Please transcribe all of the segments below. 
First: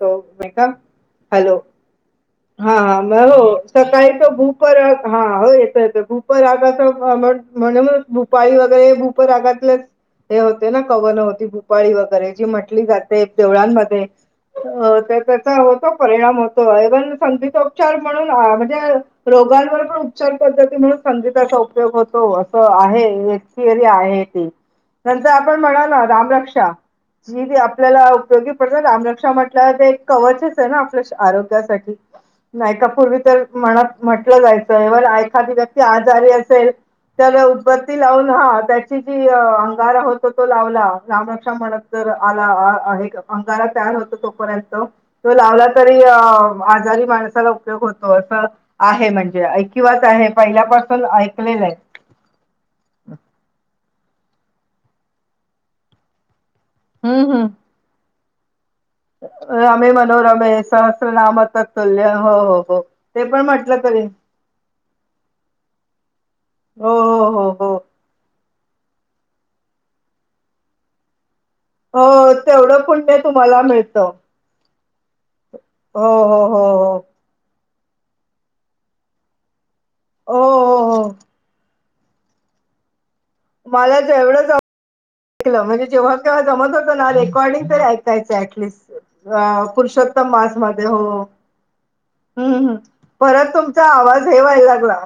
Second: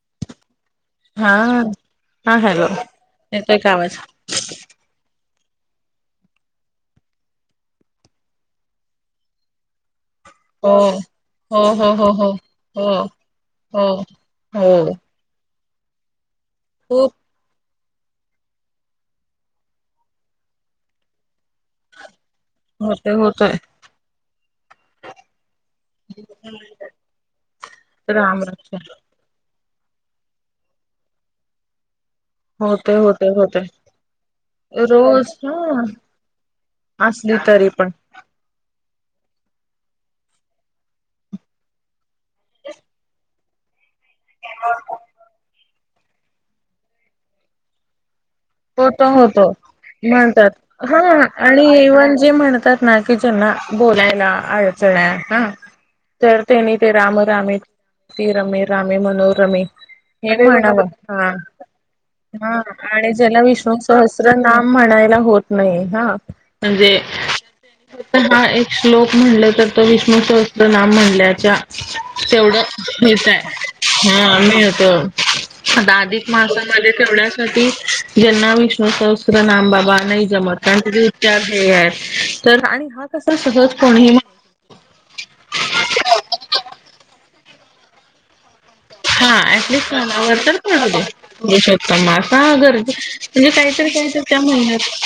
त मेकम हा हॅलो. हा म हो येतोय का आवाज सकाळी त भू पर हा. हो येत येत भूपरागाच म्हण म भुपाळी वगैरे भूपरागातलं. हे होते हो ना कवन होती हो हो भुपाळी हो वगैरे हो जी म्हटली हो जाते हो देवळांमध्ये. हो अ तर त्याचा होतो परिणाम होतो खूप वन. पचार म्हणून म्हणजे रोगांवर पण उपचार पद्ध म्हणून. उपयोग होतो अस होतय होतय आहेिरी आहे ती नर. म्हणा ना रामक्षा जी आपल्याला राम उपयोगी राम पडते रामरक्षा म्हट. कवचेच आहे ना आपल्या आरोग्यासाठी. होतय नायकापूर्वी होतय तर होतय मनात म्हटलं जायचं ए व रोज एखादी व्यक्ती ह आजारी असेल. असली त्याला तरी पण उत्पत्ती लावून हा त्या. अंगारा होत तो लावला रामक्षा म्हणत आला अंगारा तयार हो. तोपर्यंत तो लावला तरी आजारी माणसाला उपयोग होतो. असं होत आहे म्हणजे होतो ऐकिवात आहे म्हणतात हा पहिल्यापासून ऐकलेलं आणि आहे. इवन जे म्हणतात ना की ज्यांना. बोलायला अडचण हा तर त्यांनी ते राम हम्म हम्म. राम ती रम. रामी मनोरमी रमे हे मनोरमे म्हणा हा सहस्रनाम तत्तुल्य हो हो हा हो आणि. ते पण ज्याला विष्णू म्हटलं तरी सहस्त्र नाम म्हणायला होत नाही हा हो म्हणजे. हो हो हो हा एक श्लोक म्हणल तर त विष्णू सहस्त नाम म्हणल्याच्या. हो तेवढं पुण्य मितय. तुम्हाला मिळतं. हा मिीळत आता हो अधिक हो हो हो मासामध्येझ ठेवण्यासाठी. ज्यांना विष्णू सहस्त्र नामबाबा नाही हो जमत कारण हो त्याचे हो उच्चार हेध्येय आहेत. तर आणि हा. कसा सहज मला कोणीही जेवढं ऐकलं म्हणजे जेव्हाव्हा जमत होतं ना रेकॉर्डिंग ऐकायचं ऍटलिस्ट हा अ पुरुषोत्तम ऍटलिस्टवर तर मास मध्ये हो पत पुुषोत्तमग असा हम्म हम्म. गरज म्हणजे परत तुमचा काहीतरी काही आवाज हे त्याम व्हायला यत लागला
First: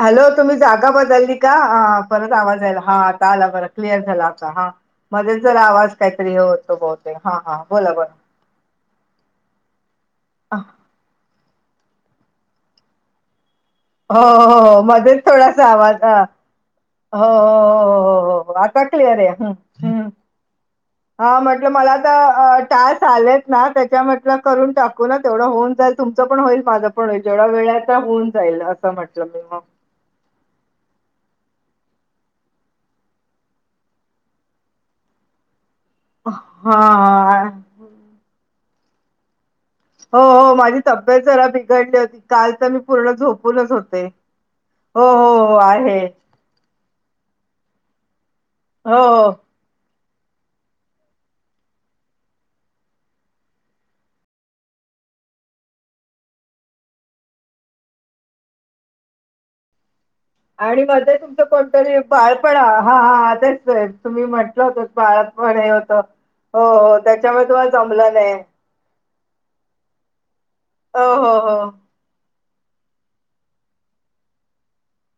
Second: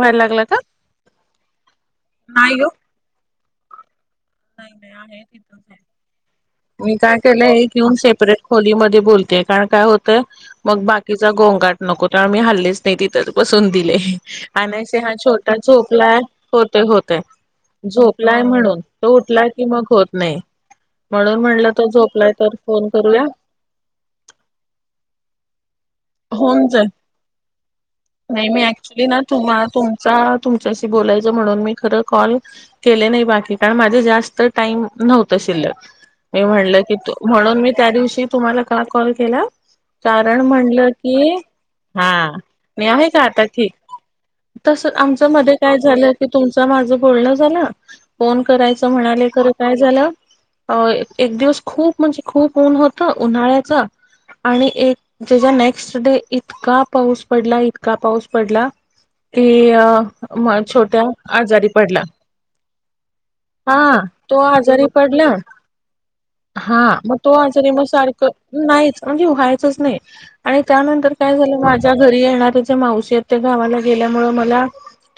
हॅलो तुम्ही जागा बदलली का परत नाही आवाज ओ यायला हा आता आला बर क्लिअर हा मध्येच जर आवाज काहीतरी होतो मी बते हा हा बोला बोला बोलते कारण काय होतंय हो मग बाकीचा गोंंगट नको कारण मी हल्लेच नाही तिथ बून दिले हो आण हो हा मध्येच छोटा थोडासा आवाज झोपला हा. होत होत हो हो हो झोप हो हो हो. म्हणून आता तो उठला की मग होत नाही हा म्हणून म्हटलं म्हणलं तो मला झोपलाय तर फोन टास करूया आलेत ना त्याच्यामटलं करून टाकू ना तेवढं होऊन जाईल तुमच पण होईल होऊन जाईल. माझं पण होईल जेवढ्या वेळ आता होऊन नाही जाईल मी असं ऍक्च्युली ना म्हंटलं म तुम्हा तुमचा तुमच्याशी म्हणून मी खर कॉल के नाही बाकी कारण माझे जास्त टाईम नव्हत शिल्लक मी म्हणलं की हां. म्हणून मी त्या दिवशी तुम्हाला का कॉल केला हो, कारण हो. माझी म्हणलं तब्येत की जरा बिघडली हा होती. काल तर मी आहे पूर्ण का आता झोपूनच ठीक होते. तस हो, आमच्या हो, मध्ये हो. काय आहे. झालं की तुमच माझ बोलणं फोन करायच हो, म्हणाले हो. खर काय झालं अ एक दिवस खूप म्हणजे खूप ऊन होत उन्हाळ्याच आणि एक ज्याच्या नेक्स्ट डे इतका पाऊस पडला इतका पाऊस पडला अ अ आणि मध्ये तुमचं कोणतरी बाळपणा हा ह तेच हा तुम्ही तो म्हटलं आजारी होत पडला बाळात पण हे होत हा मग तो आजारी मग सारखं नाहीच म्हणजे व्हायचंच नाही आणि हो, त्यानंतर हो, काय हो. झालं माझ्या घरी येणार मावशी त्या गावाला गेल्यामुळे मला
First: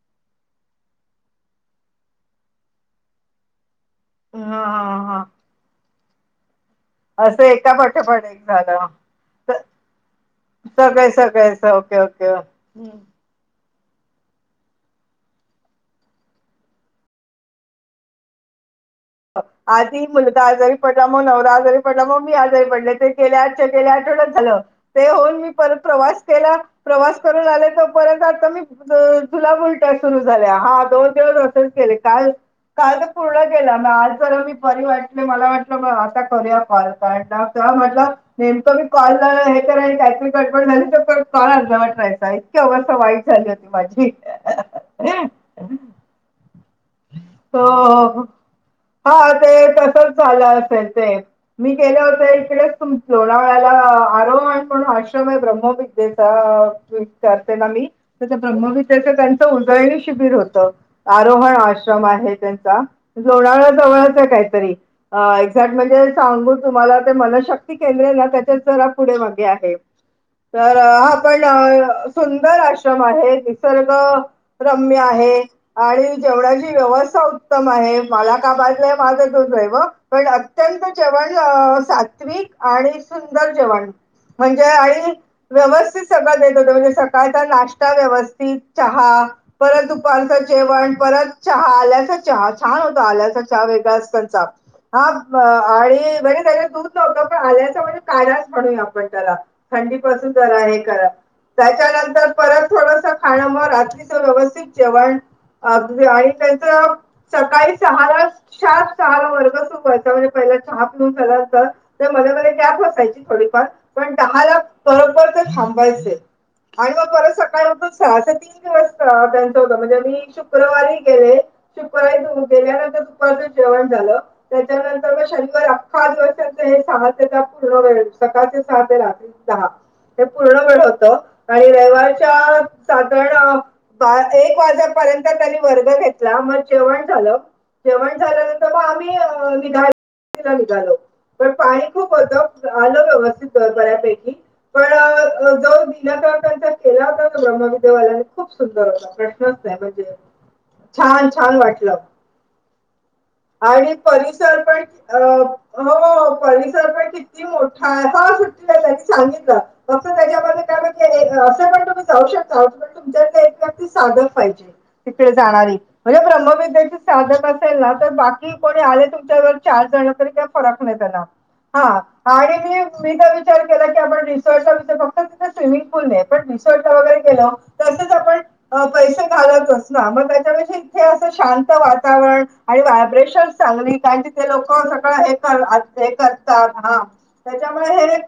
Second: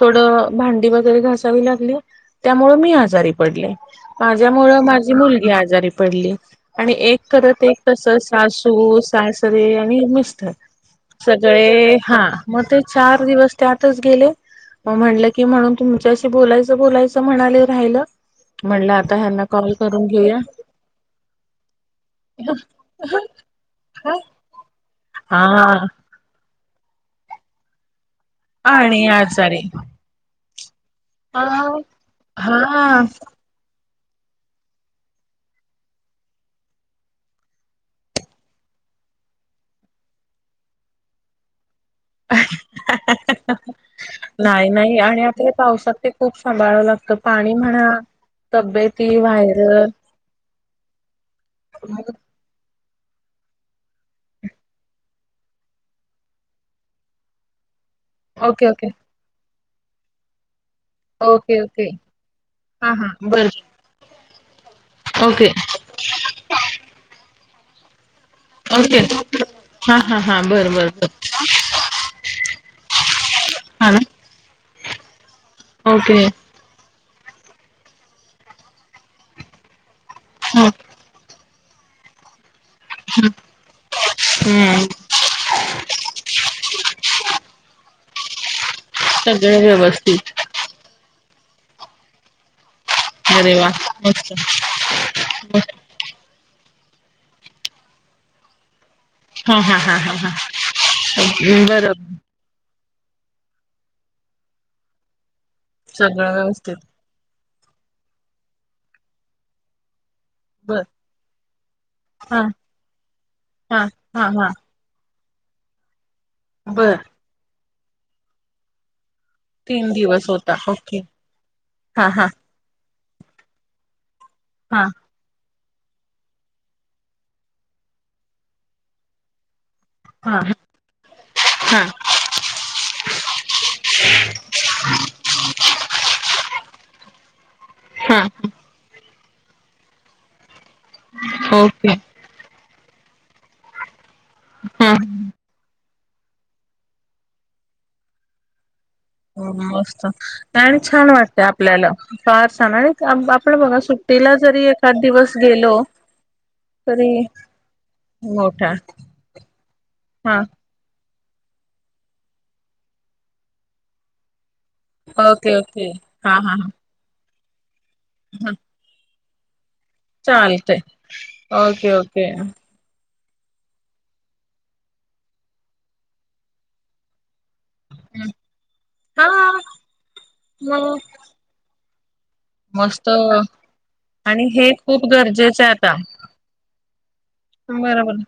थोड भांडी वगैरे घसावी लागली मी आजारी पडले माझ्या हां, मुळ हां, माझी हां. मुलगी आजारी पडली आणि एक असं करत एका एक कस पाठोपाठ एक झालं. सासू सासरे आणि मिस्टर सगळे सगळेच सगळे ओके हा ओके. म ते चार दिवस त्यातच गेले म्हटलं की म्हणून तुमच्याशी बोलायचं बोलायचं म्हणाले राहिलं म्हणलं आता ह्यांना कॉल आ करून ती घेऊया मुलग आजारी पडला मग नवरा आजारी पडला मग मी आजारी पडले ते केल्या केल्या ठ झाल ते होऊन मी हा परत प्रवास केला प्रवास करून आले तर परत आता मी आणि आजारी जुलाब उलट्या सुरू झाल्या हा दोन दिष केले काल काल हा तर पूर्ण केला आज जरा मी बरी वाटते मला म्हटलं आता करूया म्हट नेमं कॉलरा टॅक्री कट झाली की य इतक्या वर्ष वाईट झाली होती माझी सांभाळवं लागतं पाणी हो म्हणा हो तब्येती हा ते व्हायरल तसच झालं असेल ते मी गेले होते इकडेच तुम लोन वेळाला आरोहण पणून विदेते ना मी त्या ओके ओके ब्रविद उदरणी शिबिर होत आरोहण ओके ओके लो हा हा बर जव काहीतरीझ ओके म्हणजे सांगू तुमला मनशक्ती केंद्र ना त्याच्या जरा ओके पुढे मागे आहे हा हा हा बर तर बर बर हा पण सुंदर आश्रम आहे हा निसर्ग ना रम्य आहे आणि ओके जेवढ क उत्तम आहे मला का बाजय माझ दोन पण अत्यंत जेवन अ सात्विक आणि सुंदर जेवण म्हणजे हम्म आणि व्यवस्थित सगळं देत होत म्हणजे काचा नाश्ता व्यवस्थित चहा सगळं परत व्यवस्थित दुपारचं जेवण परत चहा आलायचा चहा छान होत अरे आल्याचा वा वेगळा अस मस्त त्यांचा हा आणि वर त आल्याच म्हणजे काढाच म्हणूया आप हा हा हा थंडी पासून ज आहे बरं त्याच्यानंतर परत थोड रात्रीच व्यवस्थित जेवण ते त्यांचं सकाळी सहाार सात सहाार वर्ग सोबत प बर चहा पिऊन झांतर मध म हा गॅप असयची थोडीफार हा पण हा हा दहाला थांय आणि मग बर सकाळ सहाच्या तीन वाजता त्यांचं होतं तीन म्हणजे मी दिवस होता शुक्रवारी ओके हा हा शुारी गेल्यानंतरप जेवण झालं हा त्याच्यांतर म अख्खा दिवसांचं हे सहा ते द पूर्ण वेळ सकाळचे सहा ते रात्री दहा हे हा पूर्णपण होत आणि हा रविवारच्या साधारण बा एक वाजेपर्यंत त्यांनी वर्ग घेतला मग जेवण झालं जेवण हा झाल्यानंतर मग आम्ही निधा निघालो पण पाणी ओके ख ब आल व्यवस्थितब आहे हम् हम तर त्यांचा केला होता तर ब्रह्मविदवाल्याने खूप सुंदर होता प्रश्नच नाही म्हणजे मस्त आणि छान वाटते छान आपल्याला वाटलं फार छान आणि आपण बघा आणि सुट्टीला परिसर जरी पण एखाद दिवस गेलो अ हो परिसर पण तरी किती मोठा आहे हो मोठा सुटला त्यानी सांगितलं फक्त हा त्याच्यामध्ये काय असं पण तुम्ही जाऊ शकताण तुमच्या एक व्यक्ती साधं पाहिजे ओके जाणारी ओके म्हणजे हा हा ब्रमविद्या साधक असेल ना तर हा बाकी कोणी आले तुमच्यावर चार जण तरी का चालतय फरक नाही त्यांना ओके हा ओके आणि मी विचार केला क आपण रिसॉर्टचा विचार फक्त तिथे स्विमिंगूल नाही पण रिसॉर्ट ला वगैरेलो तसेच आपण पैसे हा घालतच ना मग मग त्याच्यापेथे असं शांत वा वातावरण आणि मस्त व्हायब्रेशन आणि चांगली कारण क ते लोक हे खूप सकाळ हे गरजेचं आहे आता असतात हा त्याच्यामुळे बरोबर हेरट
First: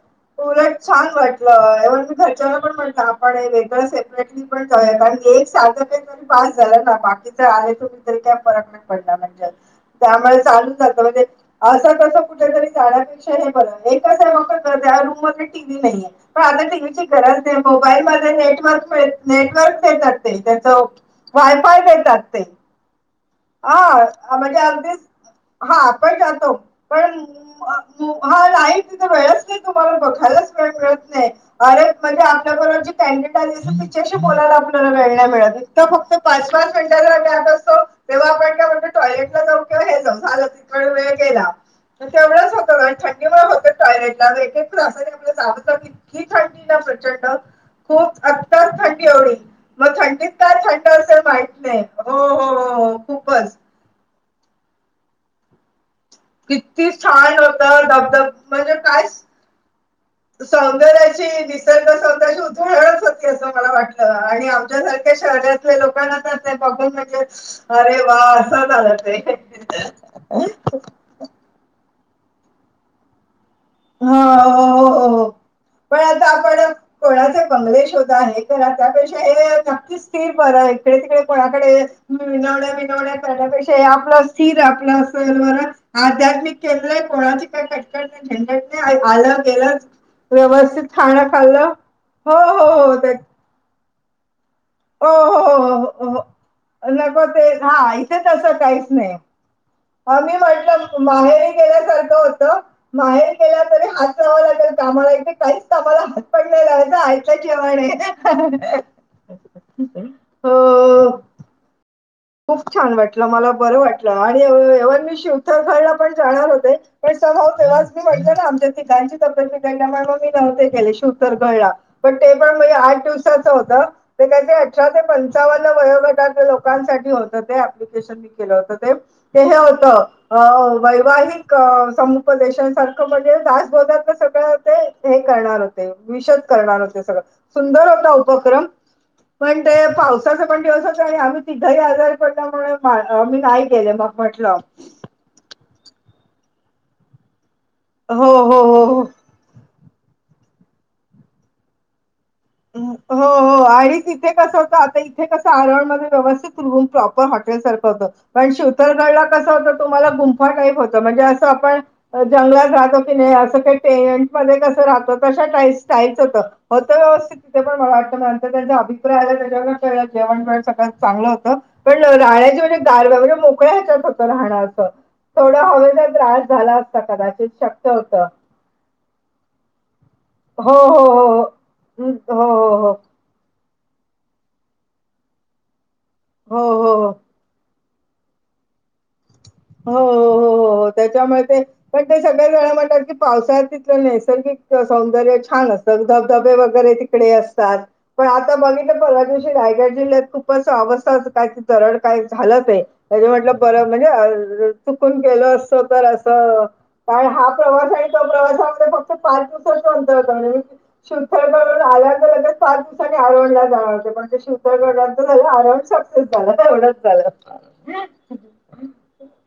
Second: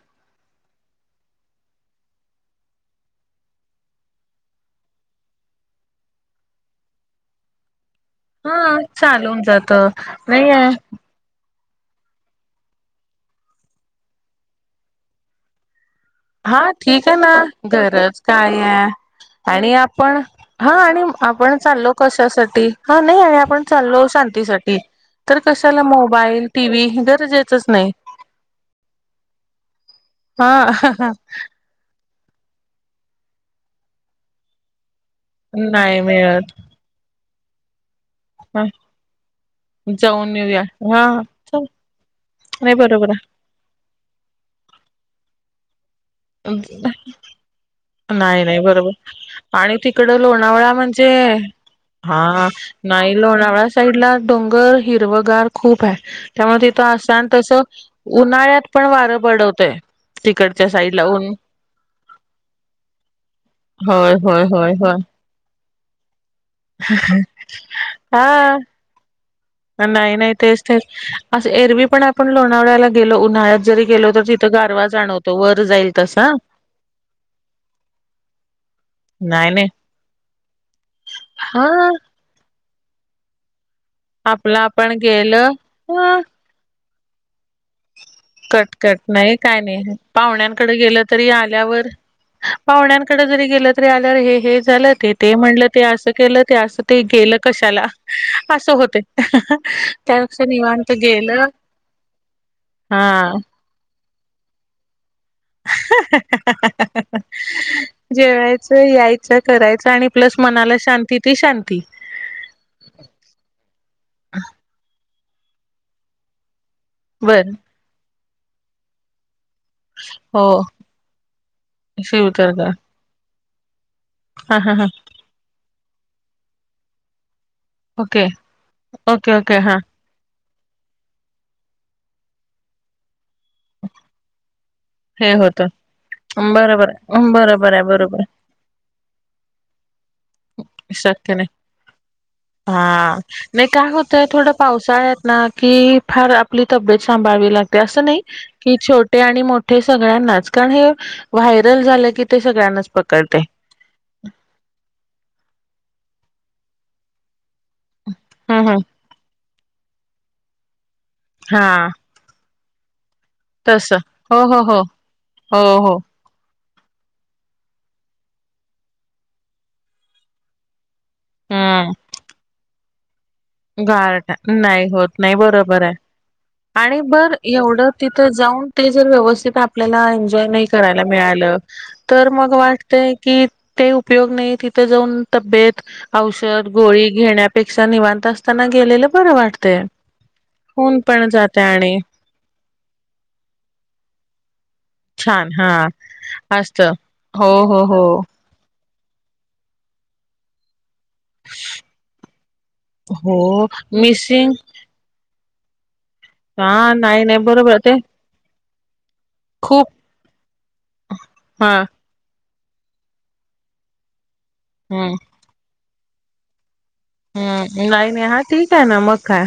छान वाटलं एव्हन मी घरच्याला पण म्हणत आपण वेगळं सेपरेटली पण कारणी एक साधक आहे तरी पास झालं ना बाकीच आहे तु का फरक हा नाही पडला चालून म्हणजे जात त्यामुळे नाही आहे चालूत म्हणजे असं तसं कुठेतरी जाण्यापेक्षा हे बरं एकच आहे ब या रूम मध टीव्ही नाहीये पण आता हा टीव्हीची ठीक आहे ना गरज नाही मोबाईल गरज मध्ये काय आहे नेटवर्क आणि नेटवर्क तेेतात आपण ते त्याच हा आणि आपण वायफाय चालो देतात ते कशासाठी हा नाही आहे हा म्हणजे अगदीच कशाला हा पण मोबाईल जातो टी व्ही पण गरजेचच नाही हा नाही तिथ वेळच नाही तुम्हाला बघ हा अरे म्हणजे आपल्याबरोर जे कडडेट आली अस तिच्याशी बोलायला आपल्यालाळ नाही फक् पाच मिळत पाच मिनट तेव्हा आपण ह काय म्हणतो टॉयलेटला जाऊ कव्हा हे जाऊ जाऊन झालं येऊया तितक हा वेळ केला तेवढंच होत नाही बरोबर थंडीमुळे होत टॉयलेटला एक त आप अ खूप नाही नाही आत्ताच बरोबर थंडी एवढी आणि मग तिकडं थंडीत काय लोणावळा थंड म्हणजे असेल माहित नाही हो हा हो हो नाही खूपच लोणावळ्या साईड ला डोंगर हिरवगार खूप आहे त्यामुळे किती तिथं असता आणि छान तसं होतं धबधब उन्हाळ्यात म्हणजे पण काय वारं बडवतंय सौंदर्याची निसर्ग सौंद तू हळत होती असं मला वाटलं होय होय आणि होय होय आमच्यासारख्या शहरात लोकांना तर नाही बघून म्हटले अरे वा हा असं झालं ते नाही नाही तेच तेच असं एरवी पण आपण लोणावळ्याला गेलो उन्हाळ्यात जरी गेलो तर हा हो तिथं गारवा हो जाणवतो वर जाईल तसा कोणाच श हे करा त्यापेक्षा नाही नाही नथिर ब इकडे तिकडे हा कोणाकडे. ववड्या आप स्थिर आपलं आपण आपला असेल गेलं बर ह आध्यामिक केंद्र. कोणाची काय कटकट नाही झंझट कटकट नाही आलं काय गेलं नाही पाहुण्यांकडे. व्यवस्थित गे तरी खाणं खाल्लं आल्यावर हो हो हो ते पाहण्याकडे जरी गेलं तरी आल्यावर हे. झा ते हो ते म्हणलं हो ते हो अस हो हो. केलं ते अस ते गेलं कशाला असं होते. आ मी त्यापेक्षा निवांत म्हटलं गेलं माहेरी गेल्यासारखो. बाहेर हा के तरी हात लागेल काम्हाला. जेवण आहे जेवायचं यायचं करायचं. आणि प्लस मनाला हो शांती ती शांती. खूप छान वाटलं मला बरं वाटलं आणि एव मी शिवथरखळला पण जाणार होते. पण सव भााव बर तेव्हाच मी म्हटते ना आमच्या त गाची तब्य. त्यां मग मी हो नव्हते केले शू तर घळला पण ते पण शिवदुर्ग म आठ दिवसाच होत. ते त्याचे हा हा हा अठरा ते पंचावन्न वयोगटक लोकांसाठी होते. ते प्लिकेशन ओके मी केलं होत ते ओके ते ओके हे हा होत. अ वैवाहिक समुपदेशांसारखं म्हणजे दासबोधातलं सगळ्या. ते हे करणार होते विषद करणार बरोबर होते सगळं आहे बरोबर आहे सुंदर होता बरोबर आहे. उपक्रम. पण ते पावसाचा पण दिवसाच आहे शक्य आम्ही नाही तिथ हा नाही काय गेले मग होतय थोड म्हटलं. पावसाळ्यात ना. कि फार आपली तब्येत सांभाळवी लागते असं नाही हो हो की हो हो छोटे आणि मोठ हे सगळ्यांनाच कारण हे व्हायरल झालं की ते सगळ्यांनाच हो पकडते हो आणिच इथे कस होत आता इथे कस आरवळण मध्ये व्यवस्थित. प्रॉपर हॉटेल सारखं होत पण हम् हम शिवतरगडला कस होत तुम्हाला गुंफार काही. म्हणे अस आपण हा जंगलात राहो. नाही असं का तस टेंट हो मध्ये हो कस हो राहत त हो हो साईलच होत होत व्यवस्थित. ति पण मला वाटत नाहींतर त्यांचा अभिप्राय आला त्याच्यावर जेण वेळ सगळ्यां. चांगलं होत हम्म पण राहण्याच्या एक दारव्यावर. मोकळ्याच्यात होत गारट राहणं नाही अस होत नाही थोडं बरोबर आहे हवेचा त्रास झाला असता कदाचित शक्य होत. जा ते जर व्यवस्थित. आपल्याला एन्जॉय नाही हो करायला हो हो हो मिळालं हम्म, तर हो मग हो हो वाटतय की. ते उपयोग नाही तिथे जाऊन तब्येत हो औषध हो गोळी हो. घेण्यापेक्षा निवांत असत. त्यांना गेलेलं बरं वाटतं. हो हो हो त्याच्यामुळे ते आणि पण ते सगळ्या झा म्हण. पावसाळ तिथलं नैसर्गिक सौंदर्य छान असतं धबधबे असत वगैरे तिकडे हो हो असतात हो पण आताित. परला दिवशी रायगड जिल्ह्यात खूपचवस् र का झा त्या म्हट हो बर मिसिंग म्हणजे चुून गेल. क तर असं. हा नाही कारण नाही हा बरोबर प्रवास ते आणि तो प्रवासामध्ये फक्त फार खूप दिवसाच अंतर होता म्हण शुद्थर. हा अलग अलग. पाच दिवसांनी आरवंड ला जाणारते म्हणजे हम्म शिवतरगड झालं आरावड सक्सेस झाला एवढं. हम्म नाही नाही हा ठीक आहे ना मग काय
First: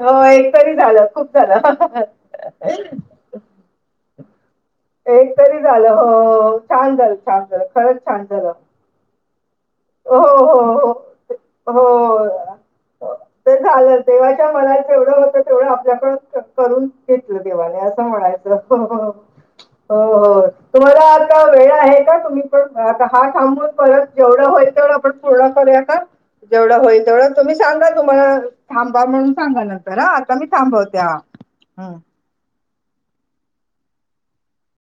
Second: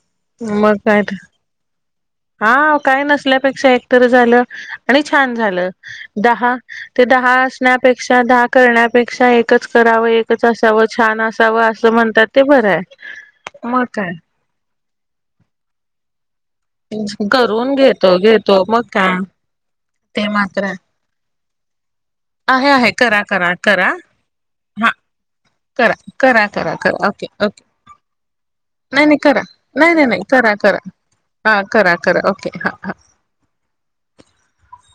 हो एकतरी मग काय झालं खूप झालं. हा काय नसल्यापेक्षा एकतरी झालं. आणि एक छान तरी झालं दहा हो छान ते झालं दहा छान झालं खरंच असण्यापेक्षा छान दहा झालं करण्यापेक्षा एक. एकच करावं हो एकच असावं हो हो छान असावं असं हो म्हणतात ते बरं आहे. ते मग झालं काय देवाच्या मनात जेवढं होतं तेवढं आपल्याकडचत. करून घेतलं करून देवाने असं घेतो म्हणायचं घेतो हो मग काय ते हो मात्र आहे तुम्हाला. वेळ आहे का तुम्ही आहे पण आहे आता करा करा हात ांबून करा परत जेवढं होईल. हा. करा करा जेवढ करा होईल करा तेवढ ओके तुम्ही ओके सांगा तुम्हाला थां नाही नाही म्हणून करा सांगा नाही नर नाही आ. नाही आ् करा करा थांबवत्या. हा करा करा ओके हा हा